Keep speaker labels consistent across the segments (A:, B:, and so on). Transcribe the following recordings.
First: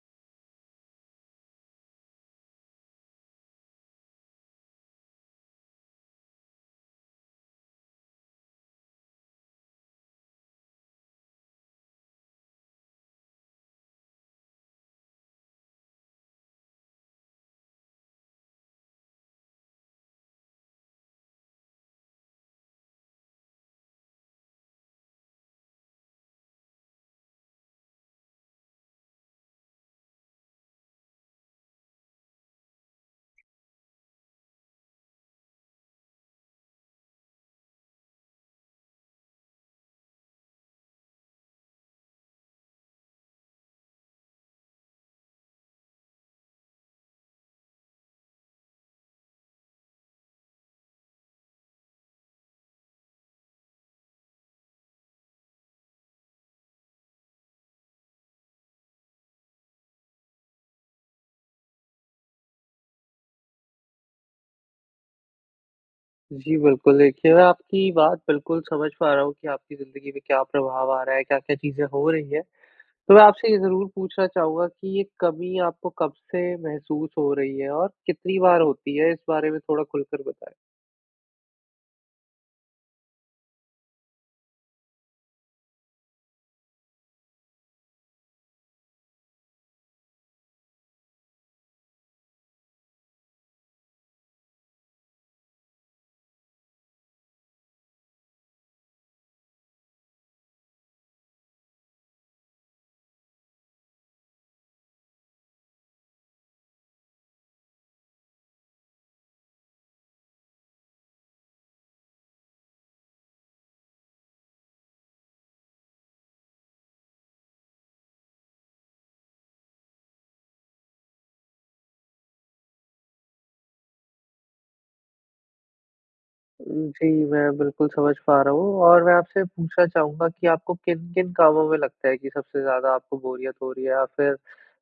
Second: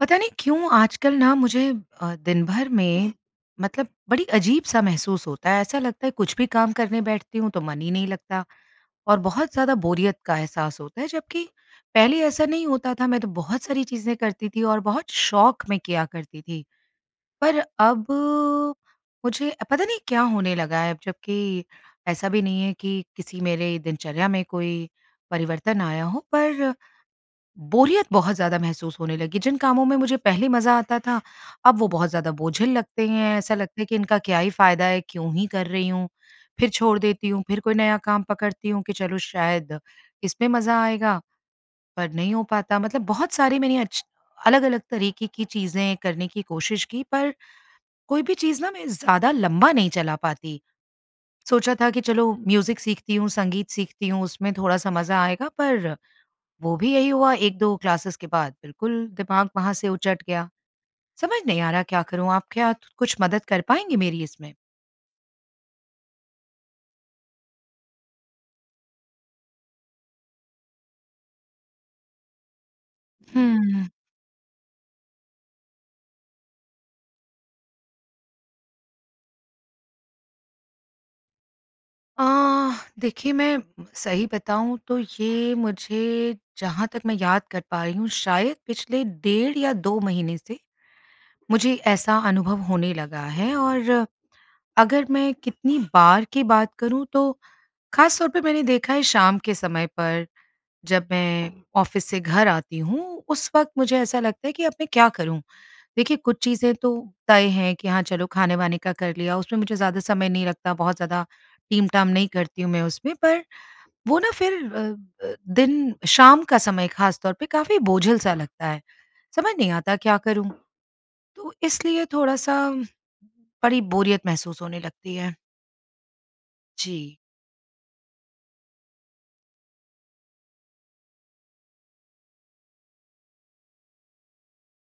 A: पता नहीं क्यों आजकल ना मुझे अ, दिनभर में मतलब बड़ी अजीब-सा महसूस होता है, ऐसा लगता है कुछ भी काम करने बैठती हूँ तो मन ही नहीं लगता। और बहुत ज़्यादा बोरियत का एहसास होता है, जबकि पहले ऐसा नहीं होता था, मैं तो बहुत सारी चीज़ें करती थी और बहुत शौक़ मैं किया करती थी। पर अब, मुझे पता नहीं क्या होने लगा हैं? अब जबकि ऐसा भी नहीं है कि किसी मेरे दिनचर्या में कोई परिवर्तन आया हो पर, बोरियत बहुत ज़्यादा महसूस होने लगी। जिन कामों में मुझे पहले मज़ा आता था, अब वो बहुत ज़्यादा बोझिल लगते हैं, ऐसा लगता है कि इनका क्या ही फ़ायदा है, क्यों ही कर रही हूँ? फिर छोड़ देती हूँ, फिर कोई नया काम पकड़ती हूँ कि चलो शायद इसमें मज़ा आएगा, पर नहीं हो पाता। मतलब बहुत सारी मैंने अच्छी अलग-अलग तरीके की चीज़ें करने की कोशिश की पर कोई भी चीज़ ना मैं ज़्यादा लम्बा नहीं चला पाती। सोचा था कि, चलो म्यूज़िक सीखती हूँ, संगीत सीखती हूँ, उसमें थोड़ा-सा मज़ा आएगा पर, वो भी यही हुआ 1-2 क्लासेस के बाद बिल्कुल दिमाग वहाँ से उचट गया। समझ नहीं आ रहा क्या करूँ? आप क्या कुछ मदद कर पाएँगे मेरी इसमें?
B: जी बिल्कुल, देखिए मैं आपकी बात बिल्कुल समझ पा रहा हूँ कि आपकी ज़िंदगी में क्या प्रभाव आ रहा है, क्या-क्या चीज़ें हो रही है। तो मैं आपसे ये
A: हम्म।
B: ज़रूर पूछना चाहूँगा कि ये कमी आपको कब से महसूस हो रही है और कितनी बार होती है, इस बारे में थोड़ा खुलकर बताएँ?
A: अ, देखिए मैं सही बताऊँ, तो ये मुझे जहाँ तक मैं याद कर पा रही हूँ, शायद पिछले डेढ़ या 2 महीने से मुझे ऐसा अनुभव होने लगा है और अगर मैं कितनी बार की बात करूँ तो, ख़ास तौर पे मैंने देखा है शाम के समय पर, जब मैं ऑफिस से घर आती हूँ, उस वक़्त मुझे ऐसा लगता है कि अब मैं क्या करूँ? देखिए कुछ चीज़ें तो, तय है कि हाँ चलो खाने-वाने का कर लिया, उसमें मुझे ज़्यादा समय नहीं लगता, बहुत ज़्यादा टीम-टाम नहीं करती हूँ, मैं उसमें पर वो ना फिर अ अ, दिन शाम का समय ख़ास तौर पे, काफ़ी बोझिल सा लगता है। समझ नहीं आता क्या करूँ? तो इसलिए थोड़ा-सा, बड़ी बोरियत महसूस होने लगती है।
B: ऊ जी,
A: जी।
B: मैं बिल्कुल समझ पा रहा हूँ और मैं आपसे पूछना चाहूँगा कि आपको किन-किन कामों में लगता है कि, सबसे ज़्यादा आपको बोरियत हो रही है या फिर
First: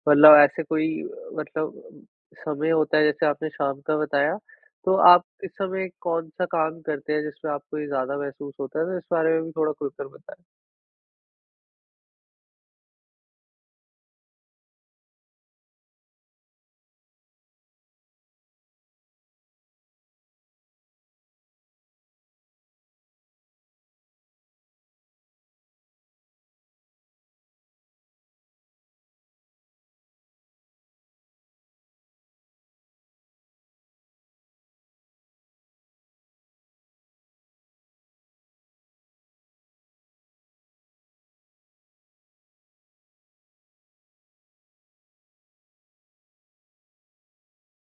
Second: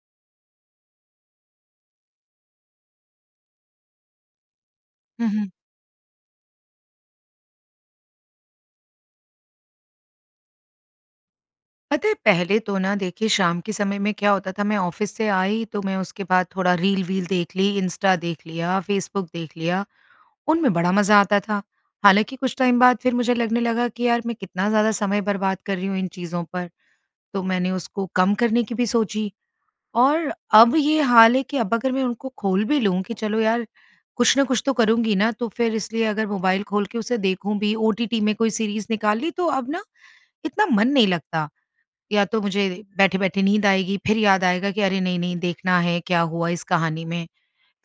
B: मतलब ऐसे कोई अ, मतलब समय होता है, जैसे आपने शाम का बताया, तो आप
A: हुँ,
B: इस
A: हुँ।
B: समय कौन-सा काम करते हैं, जिसमें आपको ये ज़्यादा महसूस होता है? तो इस बारे में भी थोड़ा खुलकर बताएँ।
A: पता है, पहले तो ना, देखिए, शाम के समय में क्या होता था, मैं ऑफ़िस से आई, तो मैं उसके बाद थोड़ा रील-वील देख ली, इंस्टा देख लिया, फ़ेसबुक देख लिया। उनमें बड़ा मज़ा आता था। हालाँकि कुछ टाइम बाद, फिर मुझे लगने लगा कि, "यार, मैं कितना ज़्यादा समय बर्बाद कर रही हूँ इन चीज़ों पर।" तो मैंने उसको कम करने की भी सोची और अब ये हाल है कि, अब अगर मैं उनको खोल भी लूँ कि चलो यार, कुछ न कुछ तो करुँगी ना, तो फिर इसलिए अगर मोबाइल खोल के उसे देखूँ भी, ओटीटी में कोई सीरीज़ निकाल ली, तो अब ना इतना मन नहीं लगता। या तो मुझे बैठे-बैठे नींद आएगी, फिर याद आएगा कि, "अरे! नहीं-नहीं, देखना है, क्या हुआ इस कहानी में।"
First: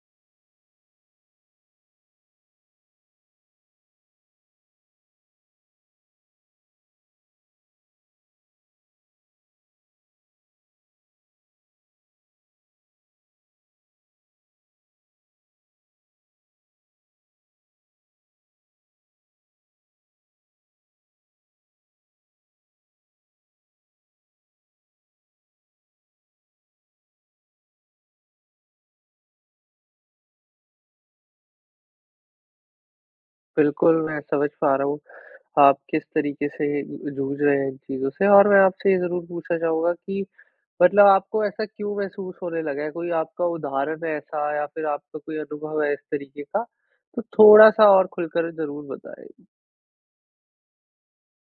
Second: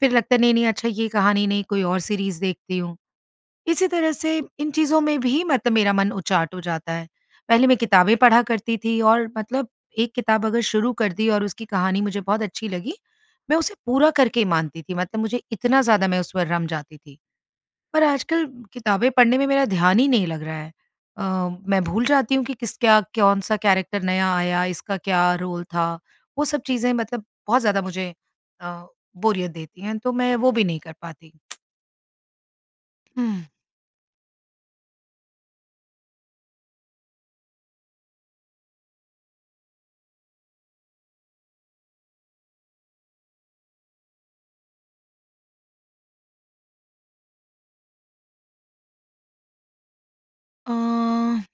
A: फिर लगता है, "नहीं-नहीं, अच्छा, ये कहानी नहीं, कोई और सीरीज़ देखती हूँ।" इसी तरह से इन चीज़ों में भी मतलब मेरा मन उचाट हो जाता है। पहले मैं किताबें पढ़ा करती थी और मतलब एक किताब अगर शुरू कर दी और उसकी कहानी मुझे बहुत अच्छी लगी, मैं उसे पूरा करके ही मानती थी, मतलब मुझे इतना ज़्यादा मैं उस पर रम जाती थी। पर आजकल किताबें पढ़ने में मेरा ध्यान ही नहीं लग रहा है। अ, मैं भूल जाती हूँ कि किसका, कौन-सा कैरेक्टर नया आया, इसका क्या रोल था, वो सब चीज़ें मतलब बहुत ज़्यादा मुझे अ, बोरियत देती हैं, तो मैं वो भी नहीं कर पाती। हुँ।
B: बिल्कुल, मैं समझ पा रहा हूँ। आप किस तरीके से ज जूझ रहे हैं इन चीज़ों से और मैं आपसे ये ज़रूर पूछना चाहूँगा कि मतलब आपको ऐसा क्यों महसूस होने लगा है, कोई आपका उदाहरण है ऐसा या फिर आपका कोई अनुभव है इस तरीके का तो थोड़ा-सा और खुलकर ज़रूर बताएँ?
A: अ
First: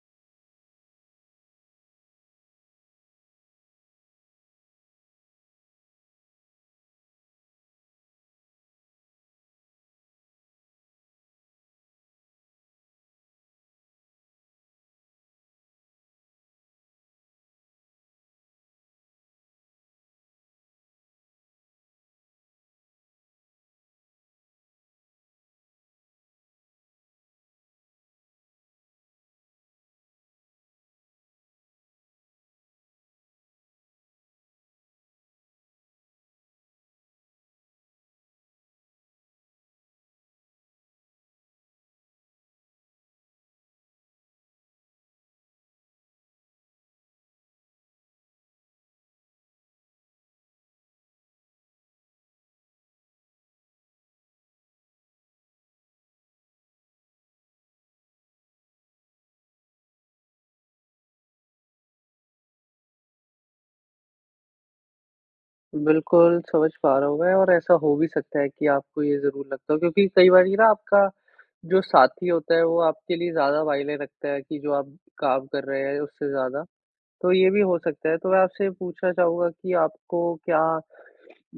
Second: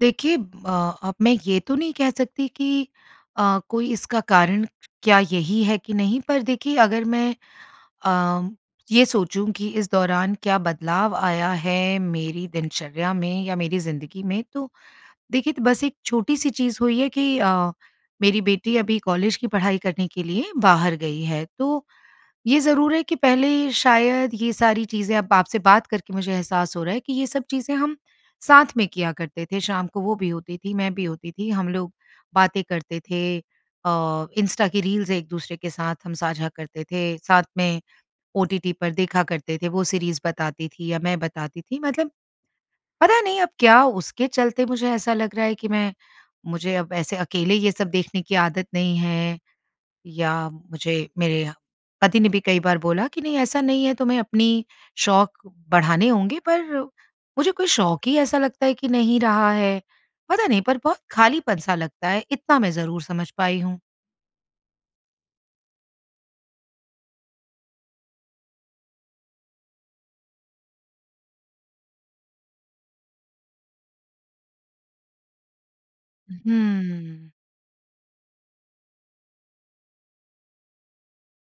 A: देखिए, अ, अब मैं ये तो नहीं कह सकती कि अ, कोई इसका कारण क्या यही है कि नहीं पर देखिए अगर मैं अ, ये सोचूँ कि इस दौरान क्या बदलाव आया है मेरी दिनचर्या में या मेरी ज़िंदगी में तो देखिए तो बस एक छोटी-सी चीज़ हुई है कि अ, मेरी बेटी अभी कॉलेज की पढ़ाई करने के लिए बाहर गई है। तो ये ज़रूर है कि पहले शायद ये सारी चीज़ें अब आपसे बात करके मुझे एहसास हो रहा है कि ये सब चीज़ें हम साथ में किया करते थे। शाम को वो भी होती थी, मैं भी होती थी, हम लोग बातें करते थे। अ, इंस्टा की रील्स एक-दूसरे के साथ हम साझा करते थे, साथ में ओटीटी पर देखा करते थे, वो सीरीज़ बताती थी या मैं बताती थी मतलब पता नहीं अब क्या उसके चलते मुझे ऐसा लग रहा है कि मैं मुझे अब ऐसे अकेले ये सब देखने की आदत नहीं है या मुझे मेरे पति ने भी कई बार बोला कि नहीं ऐसा नहीं है तुम्हे अपनी शौक बढ़ाने होंगे पर मुझे कोई शौक ही ऐसा लगता है कि नहीं रहा है। पता नहीं पर बहुत खालीपन-सा लगता है इतना मैं ज़रूर समझ पाई हूँ।
B: बिल्कुल, समझ पा रहा हूँ मैं और ऐसा हो भी सकता है कि आपको ये ज़रूर लगता हो, क्योंकि कई बारी ना आपका जो साथी होता है वो आपके लिए ज़्यादा मायने रखता है कि, जो आप काम कर रहे हैं उससे ज़्यादा,
A: हुँ।
B: तो ये भी हो सकता है। तो मैं आपसे पूछना चाहूँगा कि आपको क्या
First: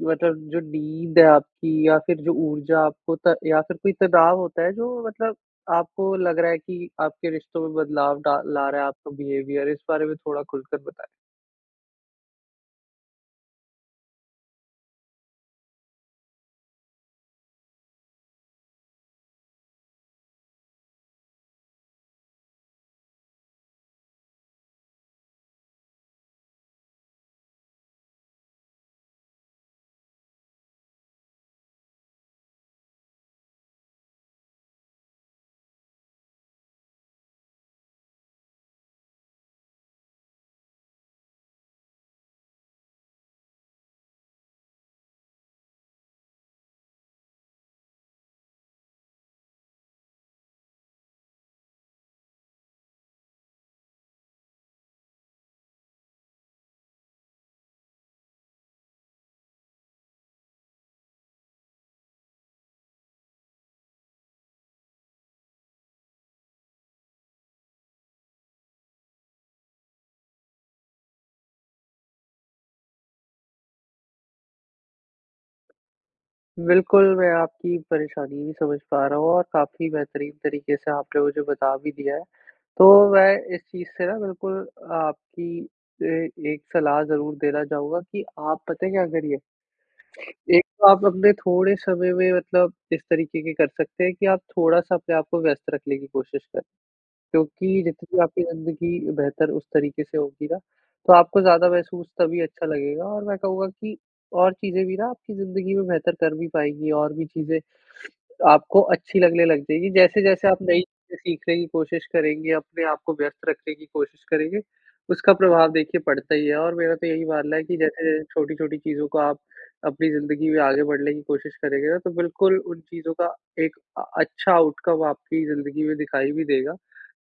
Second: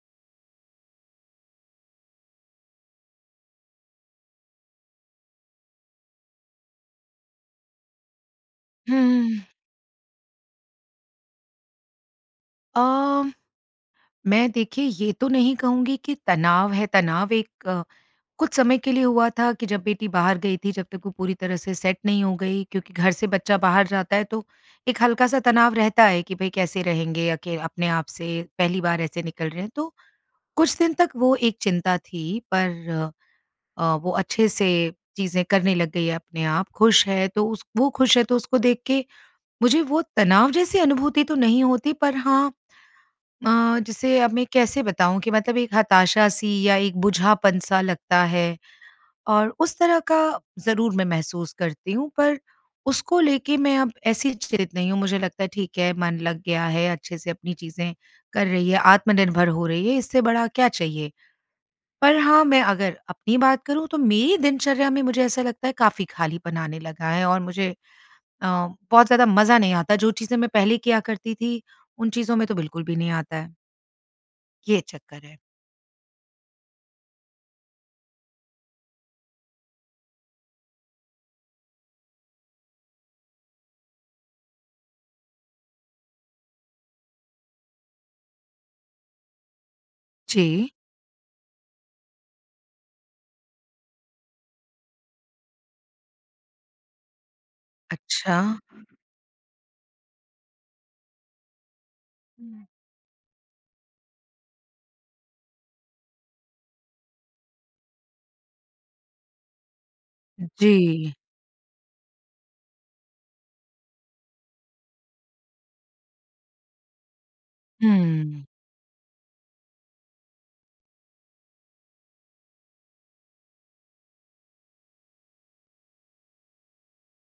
B: मतलब जो नींद है आपकी या फिर जो ऊर्जा आपको त या फिर कोई तनाव होता है जो मतलब आपको लग रहा है कि, आपके रिश्तों में बदलाव डा ला रहा है आपका
A: हुँ।
B: बिहेवियर, इस बारे में थोड़ा खुल कर बताएँ?
A: अ, मैं देखिए ये तो नहीं कहूँगी कि तनाव है, तनाव एक अ, कुछ समय के लिए हुआ था कि जब बेटी बाहर गई थी, जब तक वो पूरी तरह से सेट नहीं हो गई। क्योंकि घर से बच्चा बाहर जाता है तो, एक हल्का-सा तनाव रहता है कि भाई कैसे रहेंगे अके अ, अपने आप से, पहली बार ऐसे निकल रहे हैं। तो, कुछ दिन तक वो एक चिंता थी पर अ, वो अच्छे से चीज़ें करने लग गई है अपने आप, ख़ुश है तो उस वो ख़ुश है तो उसको देख के मुझे वो तनाव जैसी अनुभूति तो नहीं होती पर हाँ अ, जैसे अब मैं कैसे बताऊँ कि मतलब एक हताशा-सी या एक बुझापन सा लगता है। और उस तरह का ज़रूर मैं महसूस करती हूँ, पर उसको लेके मैं अब ऐसी चित नहीं हूँ मुझे लगता है ठीक है, मन लग गया है, अच्छे से अपनी चीज़ें कर रही है, आत्मनिर्भर हो रही है इससे बड़ा क्या चाहिए। पर हाँ, मैं अगर अपनी बात करूँ तो, मेरी दिनचर्या में मुझे ऐसा लगता है काफ़ी ख़ालीपन आने लगा है और मुझे अ, बहुत ज़्यादा मज़ा नहीं आता। जो चीज़ें मैं पहले किया करती थी, उन चीज़ों में तो बिल्कुल भी नहीं आता है। ये चक्कर है।
B: बिल्कुल, मैं आपकी परेशानी भी समझ पा रहा हूँ और काफ़ी बेहतरीन तरीके से आपने मुझे बता भी दिया है। तो मैं इस चीज़ से ना, बिल्कुल अ आपकी अ, एक सलाह ज़रूर देना चाहूँगा कि आप पता है क्या करिए? एक
A: जी।
B: तो आप अपने थोड़े समय में मतलब इस तरीके के कर सकते हैं कि आप थोड़ा-सा अपने आप को व्यस्त रखने की कोशिश करें। क्योंकि जितनी
A: अच्छा।
B: आपकी ज़िंदगी बेहतर उस तरीके से होगी ना तो आपको ज़्यादा महसूस तभी
A: हुँ।
B: अच्छा लगेगा और मैं कहूँगा कि और चीज़ें भी ना आपकी ज़िंदगी में बेहतर कर भी पाएँगी और भी चीज़ें आपको अच्छी लगने लग जाएगी। जैसे-जैसे आप नई
A: जी।
B: चीज़ें सीखने की कोशिश करेंगे अपने आप को व्यस्त रखने की कोशिश करेंगे उसका प्रभाव देखिए पड़ता ही है और मेरा तो यही मानना है कि जैसे-जैसे
A: हुँ।
B: छोटी-छोटी चीज़ों को आप अपनी ज़िंदगी में आगे बढ़ने की कोशिश करेंगे ना तो बिल्कुल उन चीज़ों का एक अ अच्छा आउटकम आपकी ज़िंदगी में दिखाई भी देगा।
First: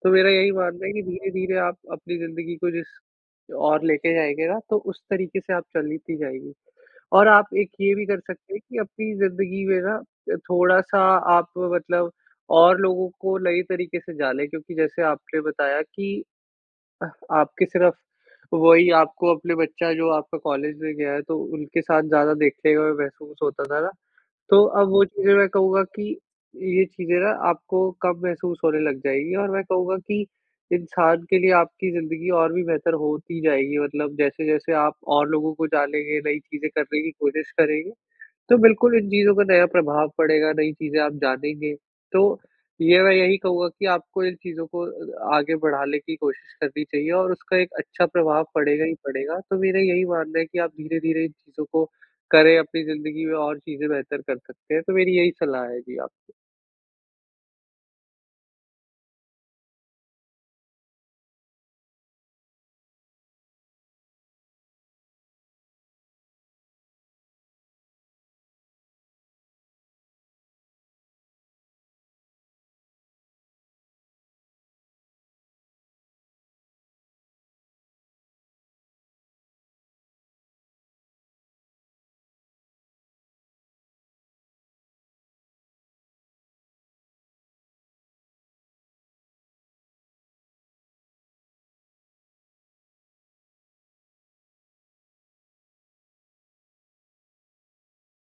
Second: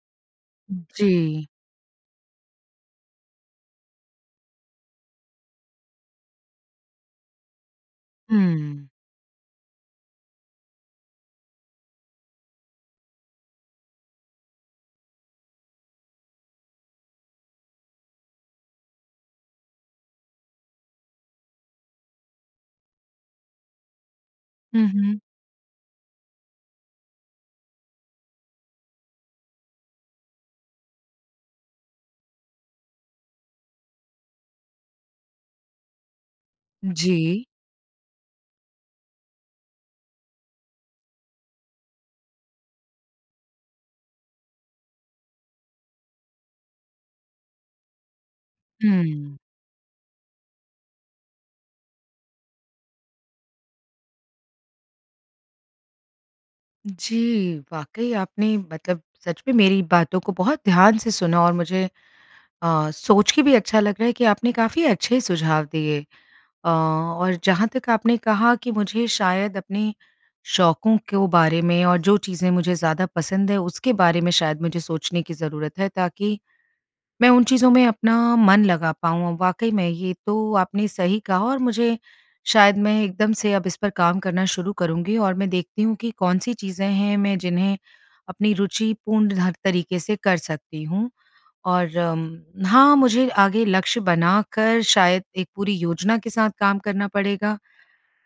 B: तो मेरा यही मानना है कि,
A: जी।
B: धीरे-धीरे आप अपनी ज़िंदगी को जिस ओर लेके जाएँगे ना तो उस तरीके से आप चलती जाएगी। और आप एक ये भी कर सकते हैं कि
A: हुँ।
B: अपनी ज़िंदगी में ना अ, थोड़ा-सा आप मतलब और लोगों को नए तरीके से जानें। क्योंकि जैसे आपने बताया कि अह आपके सिर्फ़ वही आपको अपने बच्चा जो आपका कॉलेज में गया है तो उनके साथ ज़्यादा देखने में महसूस होता था ना तो
A: हुँ,
B: अब वो
A: हुँ।
B: चीज़ें मैं कहूँगा कि ये चीज़ें ना आपको कम महसूस होने लग जाएँगी और मैं कहूँगा कि इंसान के लिए आपकी ज़िंदगी और भी बेहतर होती जाएगी मतलब जैसे-जैसे आप और लोगों को जानेंगे नई चीज़ें करने की
A: जी।
B: कोशिश करेंगे, तो बिल्कुल इन चीज़ों का नया प्रभाव पड़ेगा नई चीज़ें आप जानेंगे। तो ये मैं यही कहूँगा कि आपको इन चीज़ों को अ आगे बढ़ाने की कोशिश करनी चाहिए और उसका एक अच्छा प्रभाव पड़ेगा ही
A: हुँ।
B: पड़ेगा। तो मेरा यही मानना है कि आप धीरे-धीरे इन चीज़ों को करें अपनी ज़िंदगी में और चीज़ें बेहतर कर सकते हैं। तो मेरी यही सलाह है जी आपको।
A: जी, वाक़ई आपने मतलब सच में मेरी बातों को बहुत ध्यान से सुना और मुझे अ, सोच के भी अच्छा लग रहा है कि आपने काफ़ी अच्छे सुझाव दिए अ और जहाँ तक आपने कहा कि मुझे शायद अपने शौकों को बारे में और जो चीज़ें मुझे ज़्यादा पसंद है उसके बारे में शायद मुझे सोचने की ज़रूरत है ताकि मैं उन चीज़ों में अपना मन लगा पाऊँ। अ, वाक़ई में ये तो आपने सही कहा और मुझे शायद मैं एकदम से अब इस पर काम करना शुरू करूँगी और मैं देखती हूँ कि कौन-सी चीज़ें हैं मैं जिन्हें अपनी रूचिपूर्ण हर तरीके से कर सकती हूँ। और हाँ, मुझे आगे लक्ष्य बनाकर शायद एक पूरी योजना के साथ काम करना पड़ेगा।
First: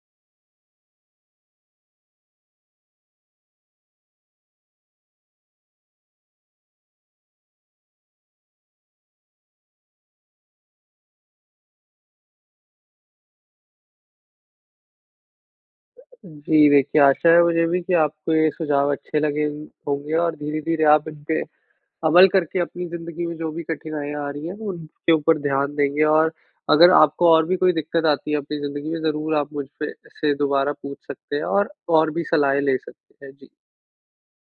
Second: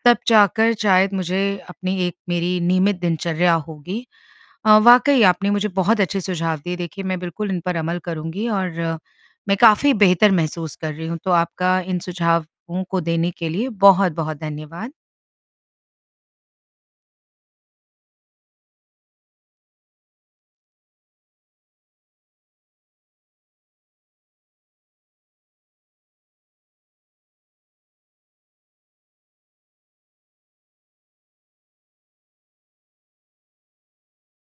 A: तब जाकर शायद मुझे अपनी एक मेरी नियमित दिनचर्या होगी। अ, वाक़ई आपने मुझे बहुत अच्छे सुझाव दिए। देखिए, मैं बिल्कुल इन पर अमल करूँगी और मैं काफ़ी बेहतर महसूस कर रही हूँ तो आपका इन सुझावों को देने के लिए बहुत-बहुत धन्यवाद।
B: जी देखिए, आशा है मुझे भी कि आपको ये सुझाव अच्छे लगे होंगे और धीरे-धीरे आप इनपे अमल करके अपनी ज़िंदगी में जो भी कठिनाइयाँ आ रही हैं वो उनके ऊपर ध्यान देंगे और अगर आपको और भी कोई दिक़्क़त आती है अपनी ज़िंदगी में ज़रूर आप मुझ पे से दोबारा पूछ सकते हैं और, और भी सलाहें ले सकते हैं। जी।